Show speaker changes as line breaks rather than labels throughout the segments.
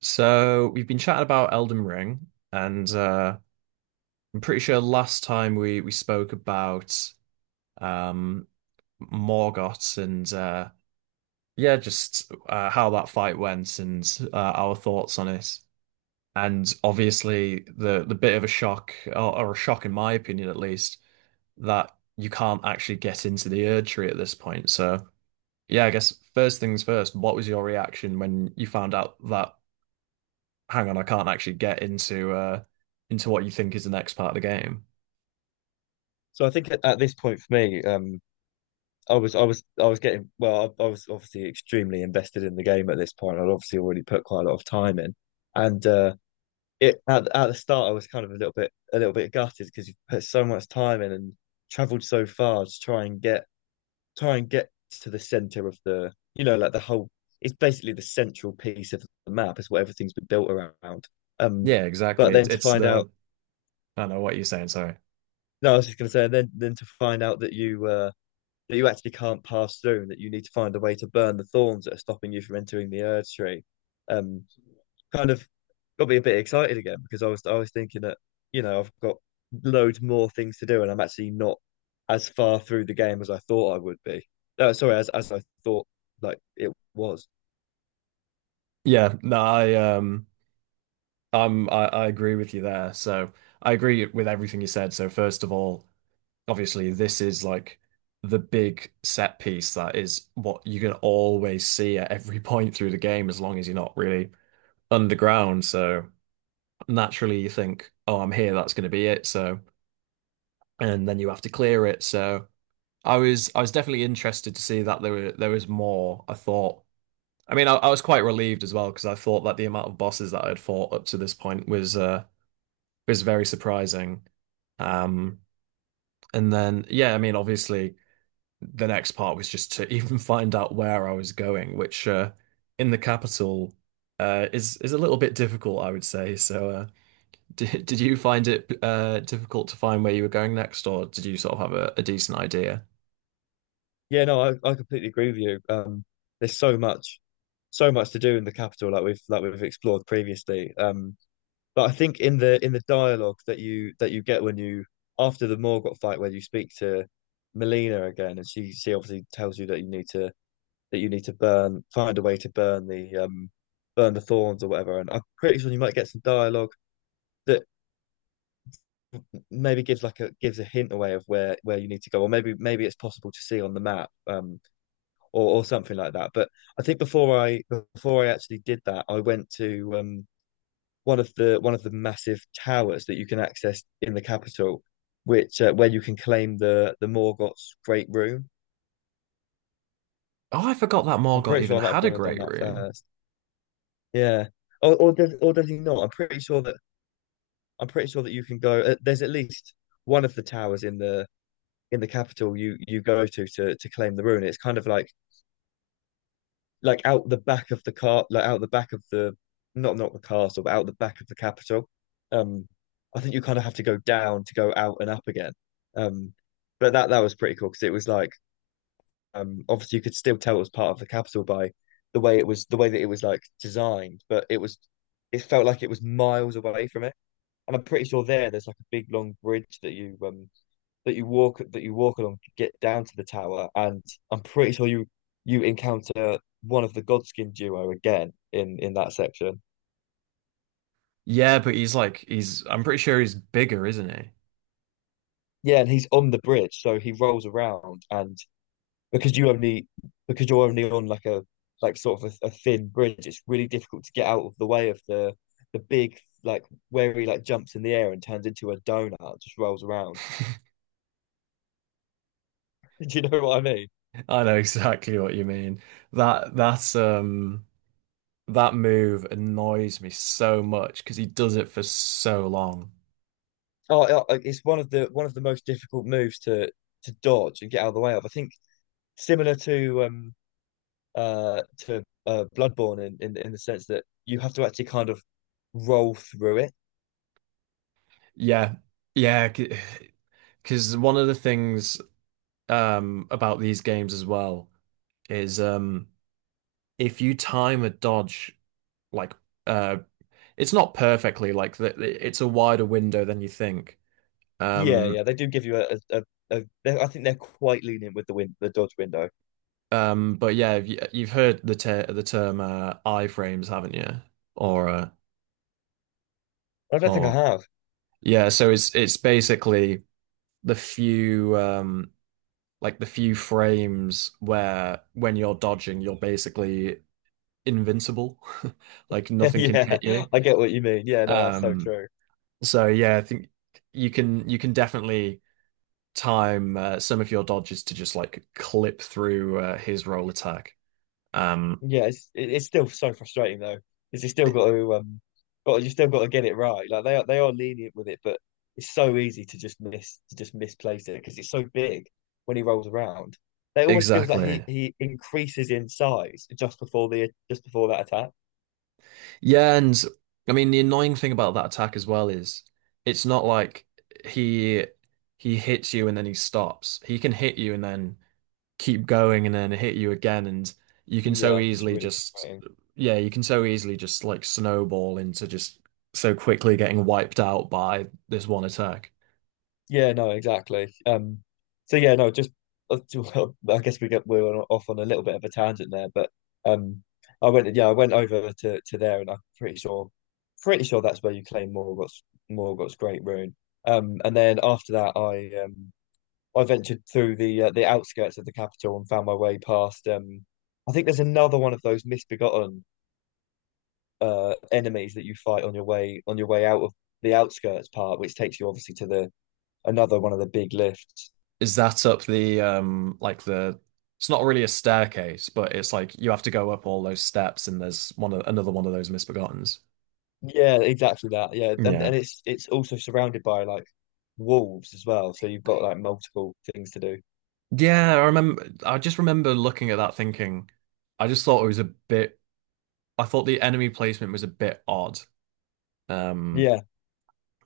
So we've been chatting about Elden Ring, and I'm pretty sure last time we spoke about um, Morgott and yeah, just how that fight went and our thoughts on it. And obviously, the bit of a shock, or a shock in my opinion at least, that you can't actually get into the Erdtree at this point. So yeah, I guess first things first, what was your reaction when you found out that hang on, I can't actually get into what you think is the next part of the game.
So I think at this point for me, I was I was I was getting well, I was obviously extremely invested in the game at this point. I'd obviously already put quite a lot of time in, and it at the start I was kind of a little bit gutted because you put so much time in and travelled so far to try and get to the centre of the like the whole it's basically the central piece of the map. It's what everything's been built around. Um,
Yeah,
but
exactly. It's
then to
it's
find out
the I don't know what you're saying, sorry.
no, I was just going to say then to find out that you actually can't pass through and that you need to find a way to burn the thorns that are stopping you from entering the Erd tree. Um, kind of got me a bit excited again because I was thinking that, I've got loads more things to do and I'm actually not as far through the game as I thought I would be. No, sorry, as I thought like it was.
Yeah, no, I agree with you there. So I agree with everything you said. So first of all, obviously this is like the big set piece that is what you can always see at every point through the game as long as you're not really underground. So naturally you think, oh, I'm here, that's going to be it. So and then you have to clear it. So I was definitely interested to see that there was more. I thought. I mean, I was quite relieved as well because I thought that the amount of bosses that I had fought up to this point was very surprising. Um, and then yeah, I mean, obviously the next part was just to even find out where I was going, which in the capital is a little bit difficult, I would say. So did you find it difficult to find where you were going next, or did you sort of have a decent idea?
Yeah, no, I completely agree with you. There's so much to do in the capital like we've explored previously. But I think in the dialogue that you get when you after the Morgott fight where you speak to Melina again and she obviously tells you that you need to that you need to burn find a way to burn the thorns or whatever, and I'm pretty sure you might get some dialogue that maybe gives like a gives a hint away of where you need to go, or maybe it's possible to see on the map, or or something like that. But I think before I actually did that, I went to one of the massive towers that you can access in the capital, which where you can claim the Morgoth's Great Room.
Oh, I forgot that
I'm
Morgott
pretty
even
sure I might have
had a
gone and done
great
that
rune.
first. Yeah, or does he not? I'm pretty sure that you can go. There's at least one of the towers in the capital you go to to claim the rune. It's kind of like out the back of the car, like out the back of the not the castle, but out the back of the capital. Um, I think you kind of have to go down to go out and up again. Um, but that was pretty cool because it was like obviously you could still tell it was part of the capital by the way it was the way that it was like designed, but it felt like it was miles away from it. And I'm pretty sure there's like a big long bridge that you that you walk along to get down to the tower, and I'm pretty sure you encounter one of the Godskin duo again in that section.
Yeah, but he's like he's I'm pretty sure he's bigger, isn't he?
Yeah, and he's on the bridge, so he rolls around, and because you only because you're only on like a sort of a thin bridge, it's really difficult to get out of the way of the big, like where he like jumps in the air and turns into a donut, just rolls around. Do you know what I mean?
I know exactly what you mean. That's that move annoys me so much because he does it for so long.
Oh, it's one of the most difficult moves to dodge and get out of the way of. I think similar to Bloodborne in the sense that you have to actually kind of roll through it.
Yeah. Yeah, because one of the things about these games as well is if you time a dodge like uh it's not perfectly like that, it's a wider window than you think.
Yeah,
Um
yeah, they do give you a, a, I think they're quite lenient with the win the dodge window.
But yeah, you- you've heard the ter the term iframes, haven't you? Or
I don't think I
or
have.
yeah, so it's basically the few like the few frames where when you're dodging, you're basically invincible, like nothing can
Yeah,
hit you.
I get what you mean. Yeah, no, that's so
Um,
true.
so yeah, I think you can definitely time some of your dodges to just like clip through his roll attack. Um,
Yeah, it's still so frustrating though, because you still
e-
got to got you still got to get it right. Like they are lenient with it, but it's so easy to just miss to just misplace it because it's so big when he rolls around. It almost feels like
exactly.
he increases in size just before the just before that attack.
Yeah, and I mean the annoying thing about that attack as well is it's not like he he hits you and then he stops. He can hit you and then keep going and then hit you again and you can so
Yeah, it's
easily
really
just
frustrating.
yeah, you can so easily just like snowball into just so quickly getting wiped out by this one attack.
Yeah, no, exactly. So yeah, no, just I guess we were off on a little bit of a tangent there, but um, I went, yeah, I went over to there, and pretty sure that's where you claim Morgoth's Great Rune. And then after that, I ventured through the outskirts of the capital and found my way past, I think there's another one of those misbegotten enemies that you fight on your way out of the outskirts part, which takes you obviously to the another one of the big lifts.
Is that up the like the it's not really a staircase, but it's like you have to go up all those steps and there's one of, another one of those misbegottens.
Yeah, exactly that. Yeah, and
Yeah.
it's also surrounded by like wolves as well, so you've got like multiple things to do.
Yeah, I remember. I just remember looking at that thinking, I just thought it was a bit. I thought the enemy placement was a bit odd. Um,
Yeah,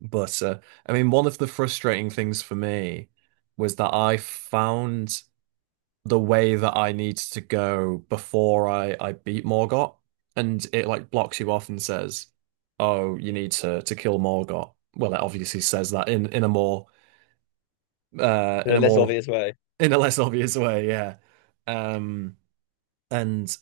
but I mean, one of the frustrating things for me was that I found the way that I needed to go before I beat Morgott, and it like blocks you off and says, "Oh, you need to kill Morgott." Well, it obviously says that in a more
in
in
a
a
less
more
obvious way.
in a less obvious way, yeah. Um. And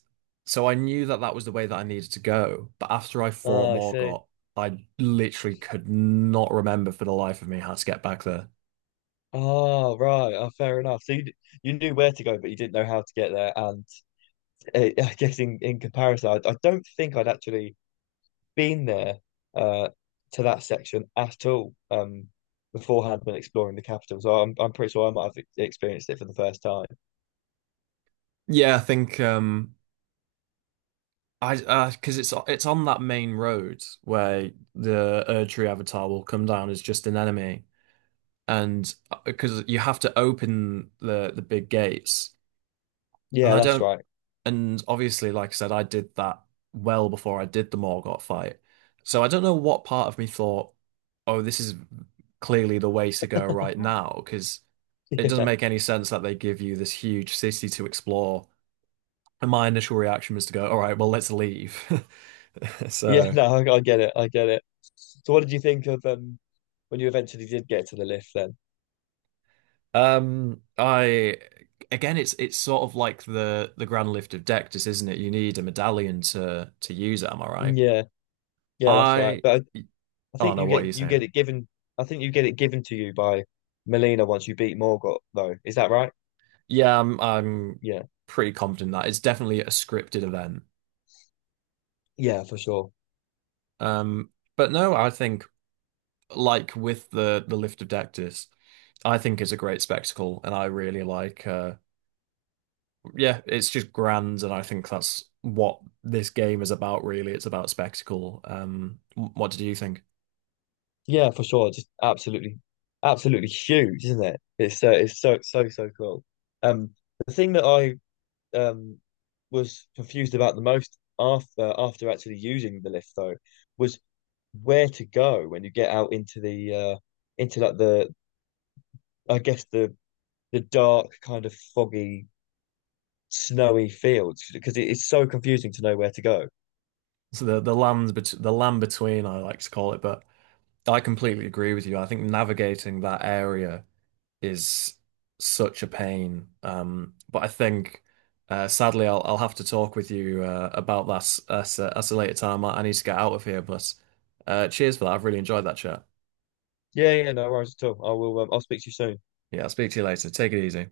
so I knew that that was the way that I needed to go. But after I fought
Oh, I see.
Morgott, I literally could not remember for the life of me how to get back there.
Oh, right. Oh, fair enough. So you knew where to go, but you didn't know how to get there. And eh, I guess in comparison, I don't think I'd actually been there uh to that section at all, beforehand when exploring the capital. So I'm pretty sure I might have experienced it for the first time.
Yeah, I think I 'cause because it's on that main road where the Erdtree avatar will come down as just an enemy, and because you have to open the big gates, and
Yeah,
I
that's
don't
right.
And obviously, like I said, I did that well before I did the Morgott fight. So I don't know what part of me thought, oh, this is clearly the way to go right now, because it doesn't make any sense that they give you this huge city to explore. And my initial reaction was to go, all right, well, let's leave.
Yeah,
So,
no, I get it. I get it. So what did you think of when you eventually did get to the lift then?
I again, it's sort of like the grand lift of Dectus, isn't it? You need a medallion to use it. Am I right?
Yeah, yeah, that's right.
I
But I
oh
think
no, what are you
you get
saying?
it given I think you get it given to you by Melina once you beat Morgott though. Is that right?
Yeah, I'm
Yeah.
pretty confident that it's definitely a scripted event.
Yeah, for sure.
Um, but no, I think like with the lift of Dectus, I think it's a great spectacle, and I really like. Yeah, it's just grand, and I think that's what this game is about. Really, it's about spectacle. Wh- what did you think?
Yeah, for sure. Just absolutely huge, isn't it? It's so so cool. Um the thing that I um was confused about the most after actually using the lift though was where to go when you get out into the into like the I guess the dark kind of foggy snowy fields because it is so confusing to know where to go.
So the land bet the land between, I like to call it, but I completely agree with you. I think navigating that area. Is such a pain. But I think sadly I'll have to talk with you about that at a later time. I need to get out of here, but cheers for that. I've really enjoyed that chat.
Yeah, yeah, no worries at all. I'll speak to you soon.
Yeah, I'll speak to you later. Take it easy.